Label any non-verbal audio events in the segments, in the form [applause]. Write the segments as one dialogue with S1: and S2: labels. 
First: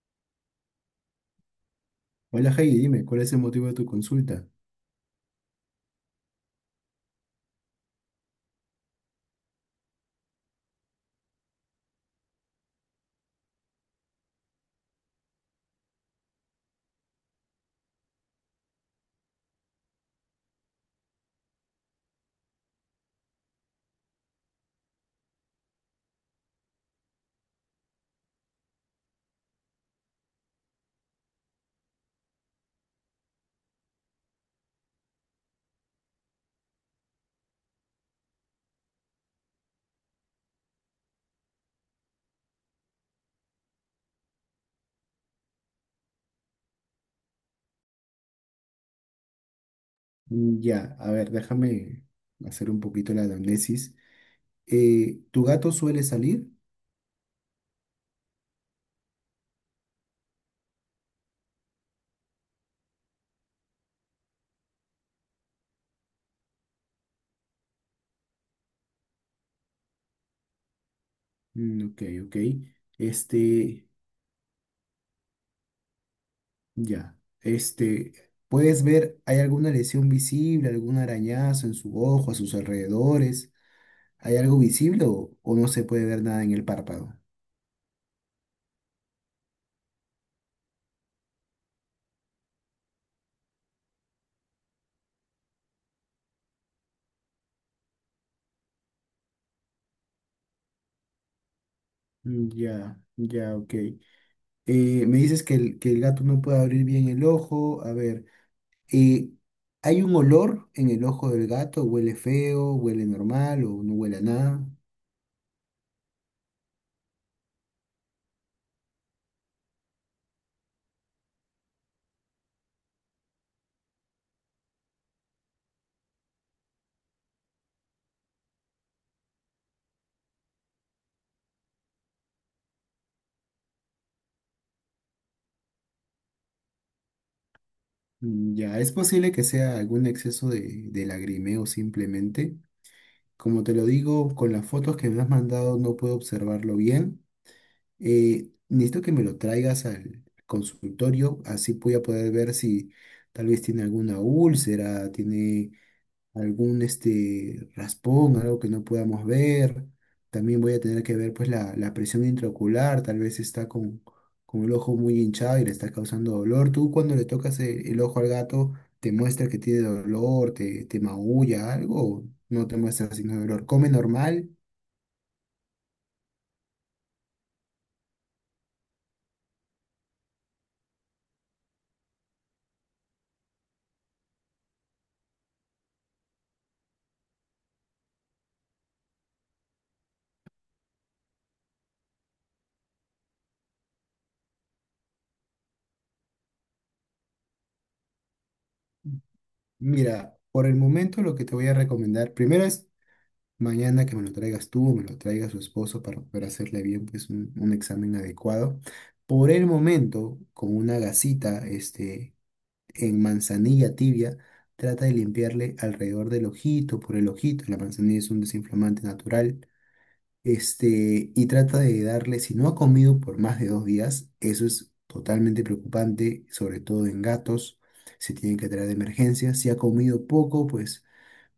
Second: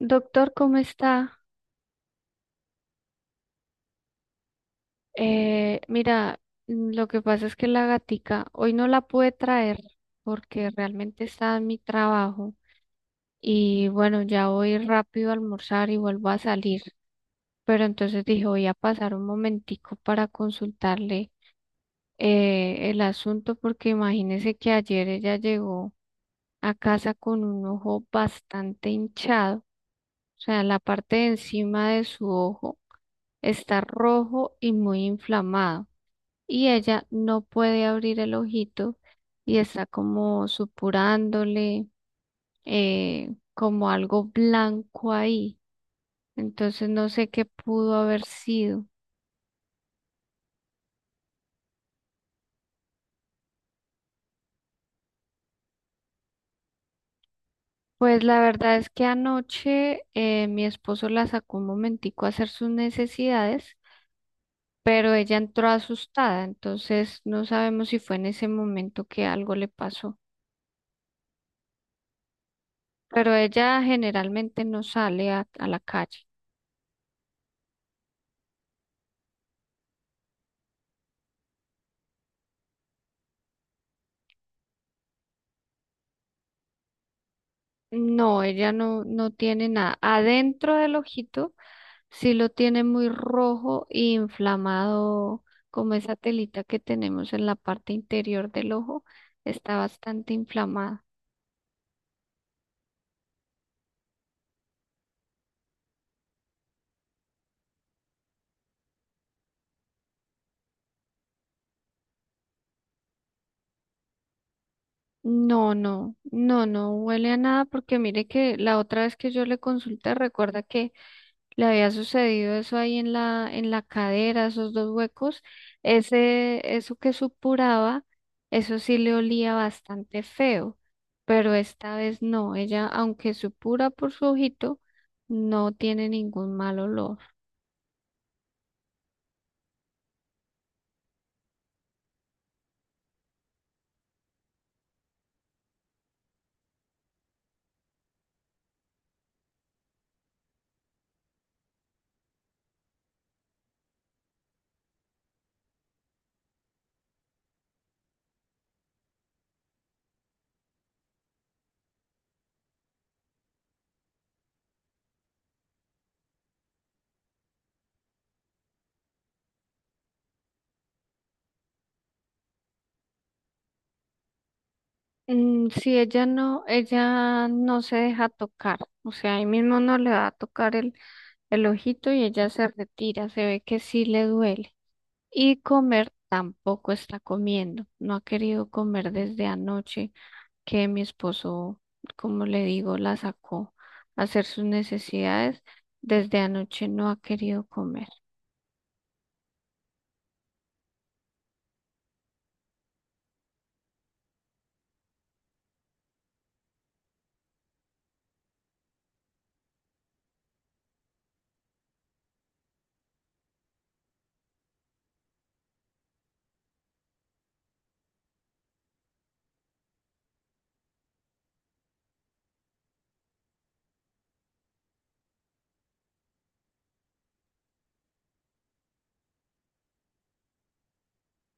S1: Doctor, ¿cómo está?
S2: Hola Heidi, dime, ¿cuál es el motivo de tu consulta?
S1: Eh, mira, lo que pasa es que la gatica hoy no la pude traer porque realmente está en mi trabajo y bueno, ya voy rápido a almorzar y vuelvo a salir. Pero entonces dije, voy a pasar un momentico para consultarle el asunto porque imagínese que ayer ella llegó a casa con un ojo bastante hinchado, o sea, la parte de encima de su ojo está rojo y muy inflamado. Y ella no puede abrir el ojito y está como supurándole como algo blanco ahí. Entonces no sé qué pudo haber sido.
S2: Mm, ya, a ver, déjame hacer un poquito la anamnesis. ¿Tu gato suele salir?
S1: Pues la verdad es que anoche mi esposo la sacó un momentico a hacer sus necesidades, pero ella entró asustada, entonces no sabemos si fue en ese momento que algo le pasó.
S2: Mm, ok, ok.
S1: Pero ella
S2: Este,
S1: generalmente no sale a la calle.
S2: ya, ¿puedes ver, hay alguna lesión visible, algún arañazo en su ojo, a sus alrededores? ¿Hay algo visible o no se puede ver nada en el párpado?
S1: No, ella no, no tiene nada. Adentro del ojito sí lo tiene muy rojo e inflamado, como esa telita que tenemos en la parte interior del ojo, está bastante inflamada.
S2: Mm, ya, ya, ok. Me dices que que el gato no puede abrir bien el ojo. A ver. eh, ¿Hay un olor en el ojo del gato? ¿Huele feo? ¿Huele normal? ¿O no huele a nada?
S1: No, no, no, no huele a nada porque mire que la otra vez que yo le consulté, recuerda que le había sucedido eso ahí en la cadera, esos dos huecos, ese, eso que supuraba, eso sí le olía bastante feo, pero esta vez no, ella, aunque supura por su ojito, no tiene ningún mal olor.
S2: Mm, ya, es posible que sea algún exceso de lagrimeo simplemente. Como te lo digo, con las fotos que me has mandado no puedo observarlo bien. Necesito que me lo traigas al consultorio, así voy a poder ver si tal vez tiene alguna úlcera, tiene algún raspón, algo que no podamos ver. También voy a tener que ver pues la presión intraocular, tal vez está con el ojo muy hinchado y le está causando dolor. Tú cuando le tocas el ojo al gato, te muestra que tiene dolor, te maulla algo, o no te muestra signo de dolor. Come normal.
S1: Mm, sí, ella no se deja tocar, o sea, ahí mismo no le va a tocar el ojito y ella se retira, se ve que sí le duele. Y comer tampoco está comiendo, no ha querido comer desde anoche que mi esposo, como le digo, la sacó a hacer sus necesidades. Desde anoche no ha querido comer.
S2: Mira, por el momento lo que te voy a recomendar primero es mañana que me lo traigas tú o me lo traiga su esposo para poder hacerle bien pues un examen adecuado. Por el momento, con una gasita en manzanilla tibia, trata de limpiarle alrededor del ojito, por el ojito. La manzanilla es un desinflamante natural. Y trata de darle, si no ha comido por más de 2 días, eso es totalmente preocupante, sobre todo en gatos. Se tiene que traer de emergencia. Si ha comido poco, pues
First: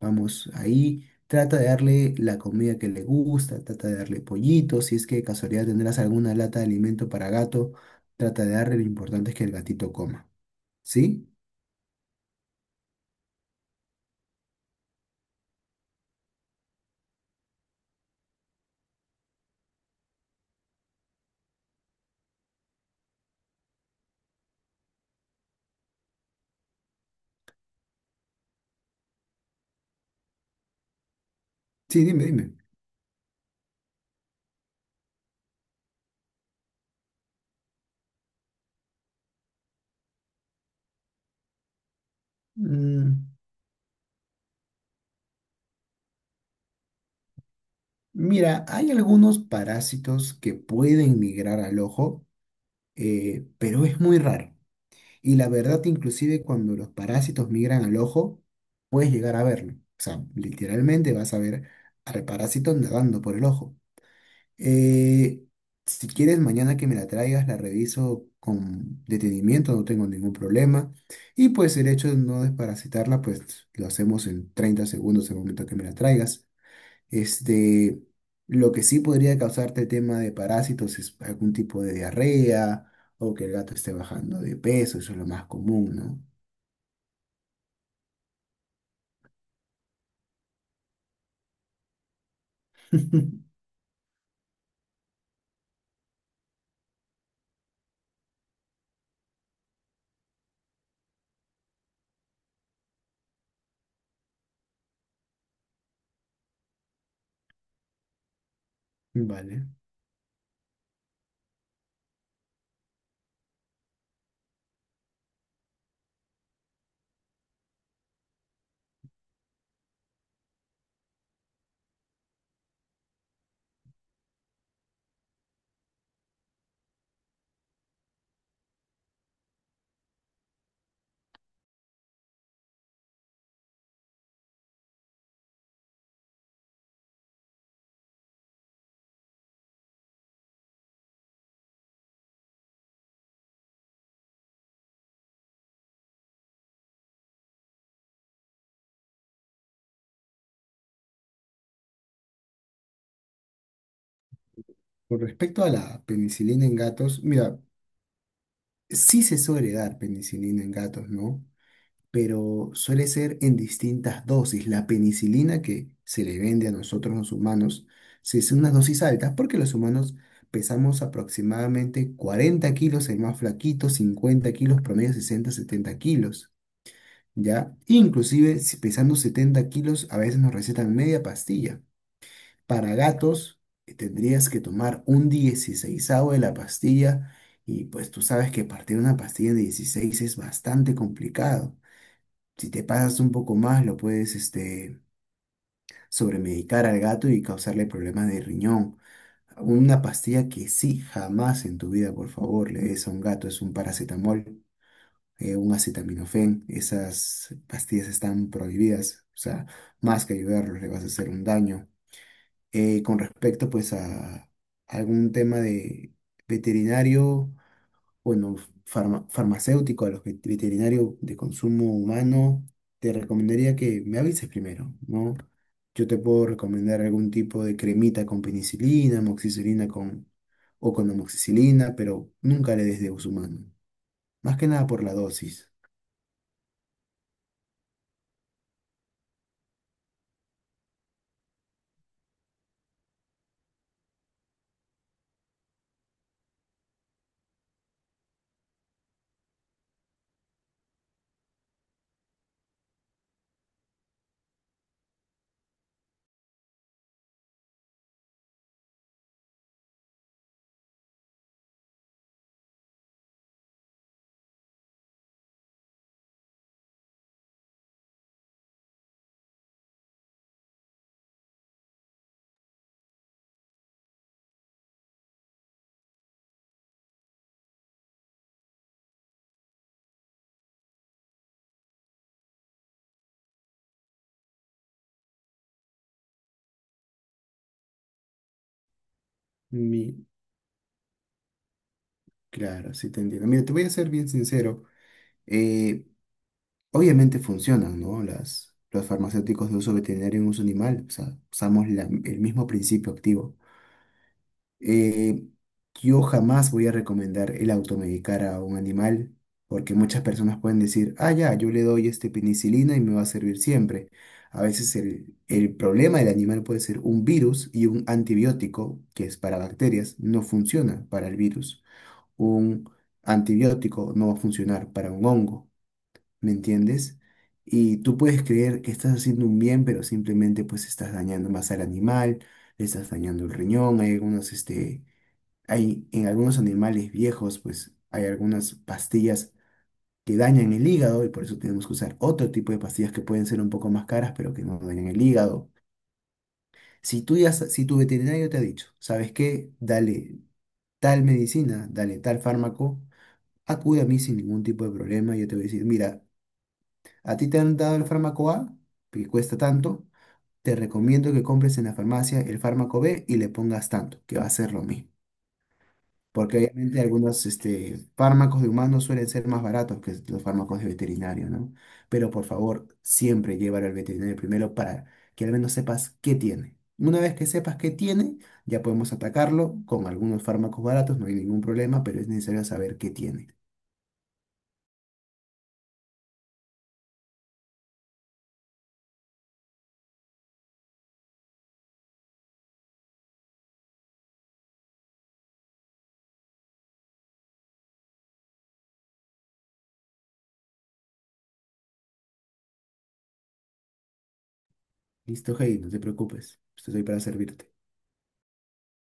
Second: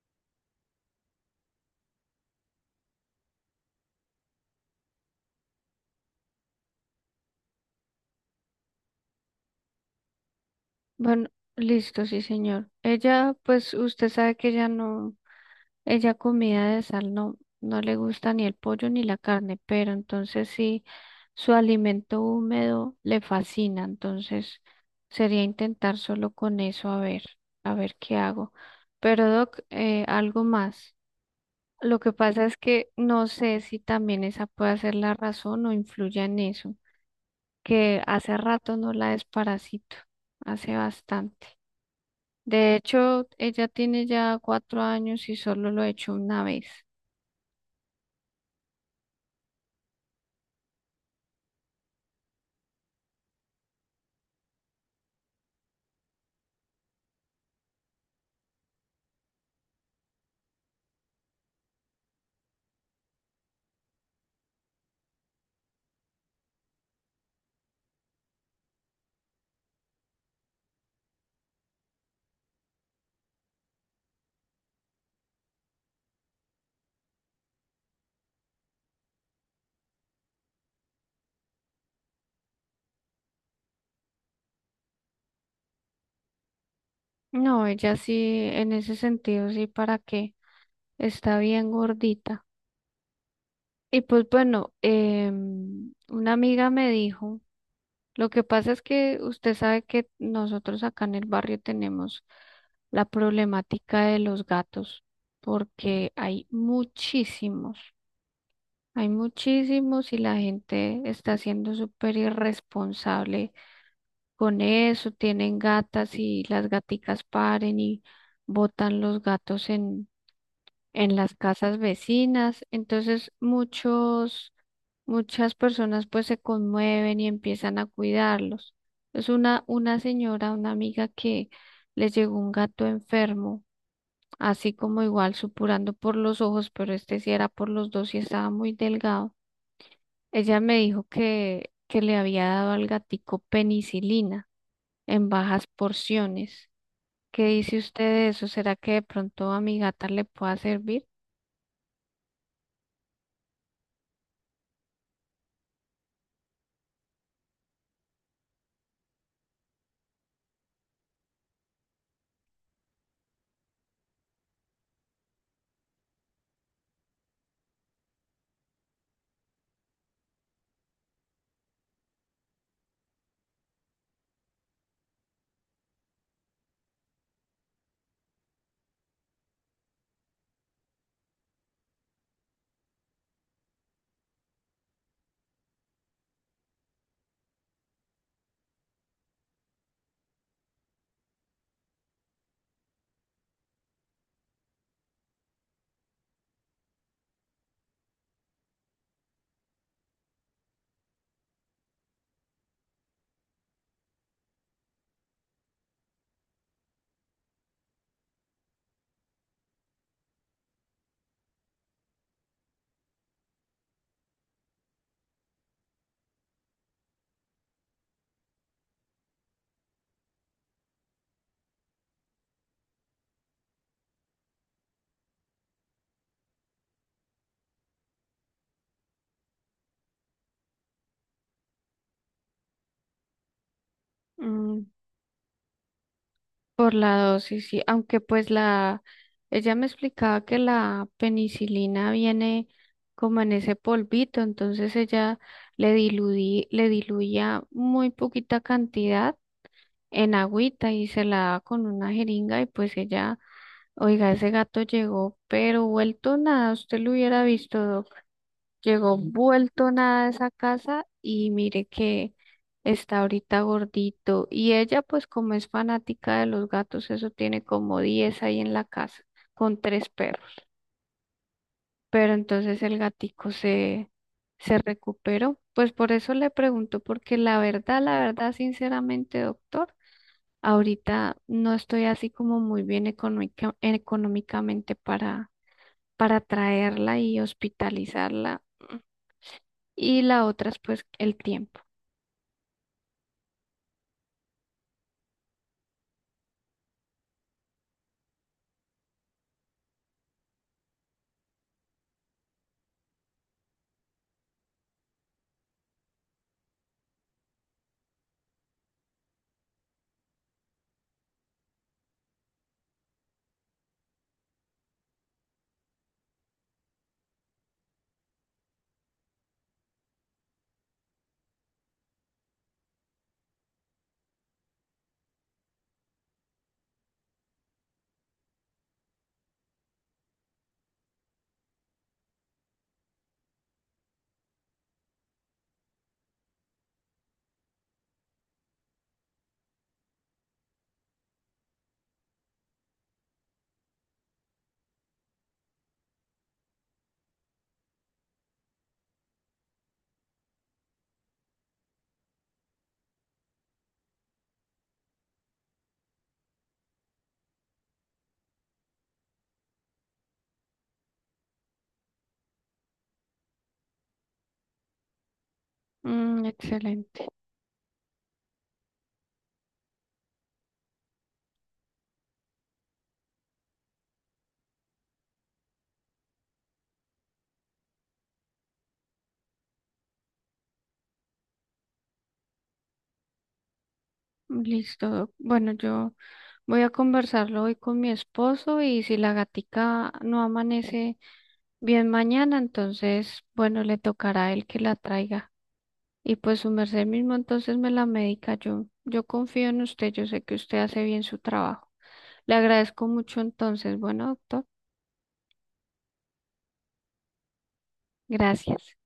S2: vamos, ahí trata de darle la comida que le gusta, trata de darle pollito, si es que de casualidad tendrás alguna lata de alimento para gato, trata de darle, lo importante es que el gatito coma. ¿Sí?
S1: Bueno, listo, sí, señor. Ella, pues usted sabe que ella no. Ella comida de sal no, no le gusta ni el pollo ni la carne, pero entonces sí, su alimento húmedo le fascina, entonces sería intentar solo con eso a ver qué hago. Pero Doc, algo más. Lo
S2: Sí,
S1: que
S2: dime,
S1: pasa
S2: dime.
S1: es que no sé si también esa puede ser la razón o influya en eso, que hace rato no la desparasito, hace bastante. De hecho,
S2: Mm,
S1: ella tiene ya 4 años y solo lo he hecho una vez.
S2: Mira, hay algunos parásitos que pueden migrar al ojo, pero es muy raro. Y la verdad, inclusive cuando los parásitos migran al ojo, puedes llegar a verlo. O sea, literalmente vas a ver al parásito nadando por el ojo. Eh, si quieres, mañana que me la traigas, la reviso con detenimiento, no tengo ningún problema. Y pues el hecho de no desparasitarla, pues lo hacemos en 30 segundos el momento que me la traigas. Este, lo que sí podría causarte tema de parásitos es algún tipo de diarrea o que el gato esté bajando de peso, eso es lo más común, ¿no?
S1: No, ella sí, en ese sentido, sí, ¿para qué? Está bien gordita.
S2: [laughs]
S1: Y pues bueno, una amiga me dijo, lo que pasa es que usted sabe que nosotros acá en el barrio tenemos la problemática de los gatos, porque hay
S2: Vale.
S1: muchísimos y la gente está siendo súper irresponsable con eso, tienen gatas y las gaticas paren y botan los gatos en las casas vecinas. Entonces muchas personas pues se conmueven y empiezan a cuidarlos. Es una señora, una amiga que les llegó un gato enfermo, así como igual supurando por los ojos, pero este sí era por los dos y estaba muy delgado. Ella me dijo que le había dado al gatico penicilina en bajas porciones. ¿Qué dice usted de eso? ¿Será que de pronto a mi gata le pueda servir?
S2: Con respecto a la penicilina en gatos, mira, sí se suele dar penicilina en gatos, ¿no? Pero suele ser en distintas dosis. La penicilina que se le vende a nosotros los humanos, se hace unas dosis altas porque los humanos pesamos aproximadamente 40 kilos, el más flaquito, 50 kilos, promedio 60, 70 kilos, ¿ya? Inclusive si pesando 70 kilos, a veces nos recetan media pastilla. Para gatos, tendrías que tomar un 16avo de la pastilla. Y pues tú sabes que partir una pastilla de 16 es bastante complicado. Si te pasas un poco más, lo puedes sobremedicar al gato y causarle problemas de riñón. Una pastilla que sí, jamás en tu vida, por favor, le des a un gato es un paracetamol, un acetaminofén. Esas pastillas están prohibidas. O sea, más que ayudarlos, le vas a hacer un daño. Con respecto, pues, a algún tema de veterinario bueno, farmacéutico, a los veterinarios de consumo humano, te recomendaría que me avises primero, ¿no? Yo te puedo recomendar algún tipo de cremita con penicilina, amoxicilina con, o con amoxicilina, pero nunca le des de uso humano. Más que
S1: Mm,
S2: nada por la dosis.
S1: por la dosis, sí, aunque pues la, ella me explicaba que la penicilina viene como en ese polvito, entonces ella le diluí, le diluía muy poquita cantidad en agüita y se la daba con una jeringa y pues ella, oiga, ese gato llegó, pero vuelto nada, usted lo hubiera visto, llegó vuelto nada a esa casa y mire que está ahorita gordito. Y ella, pues como es fanática de los gatos, eso tiene como 10 ahí en la casa, con tres perros. Pero entonces el gatico se, se recuperó. Pues por eso le pregunto, porque la verdad, sinceramente, doctor, ahorita no estoy así como muy bien económicamente para traerla y hospitalizarla.
S2: Mi,
S1: Y la otra es pues el tiempo.
S2: claro, sí te entiendo. Mira, te voy a ser bien sincero. eh, Obviamente funcionan, ¿no? Los farmacéuticos de uso veterinario en uso animal. O sea, usamos el mismo principio activo. Eh, yo jamás voy a recomendar el automedicar a un animal porque muchas personas pueden decir, ah, ya, yo le doy penicilina y me va a servir siempre. A veces el problema del animal puede ser un virus y un antibiótico, que es para bacterias, no funciona para el virus. Un antibiótico no va a funcionar para un hongo, ¿me entiendes? Y tú puedes creer que estás haciendo un bien, pero simplemente pues estás dañando más al animal, le estás dañando el riñón, hay en algunos animales viejos, pues hay algunas pastillas que dañan el hígado y por eso tenemos que usar otro tipo de pastillas que pueden ser un poco más caras, pero que no dañan el hígado. Si tu veterinario te ha dicho, ¿sabes qué? Dale tal medicina, dale tal fármaco, acude a mí sin ningún tipo de problema. Yo te voy a decir, mira, a ti te han dado el fármaco A, que cuesta tanto, te recomiendo que compres en la farmacia el fármaco B y le pongas tanto, que va a ser lo mismo.
S1: Mm,
S2: Porque obviamente
S1: excelente.
S2: algunos fármacos de humanos suelen ser más baratos que los fármacos de veterinario, ¿no? Pero por favor, siempre llévalo al veterinario primero para que al menos sepas qué tiene. Una vez que sepas qué tiene, ya podemos atacarlo con algunos fármacos baratos, no hay ningún problema, pero es necesario saber qué tiene.
S1: Listo. Doc. Bueno, yo voy a conversarlo hoy con mi esposo y si la gatica no amanece bien mañana, entonces, bueno, le tocará a él que la traiga. Y pues su merced mismo entonces me la medica. Yo confío en usted, yo sé que usted hace bien su trabajo. Le agradezco mucho entonces. Bueno, doctor,
S2: Listo, Heidi, no te preocupes, estoy para servirte.
S1: gracias.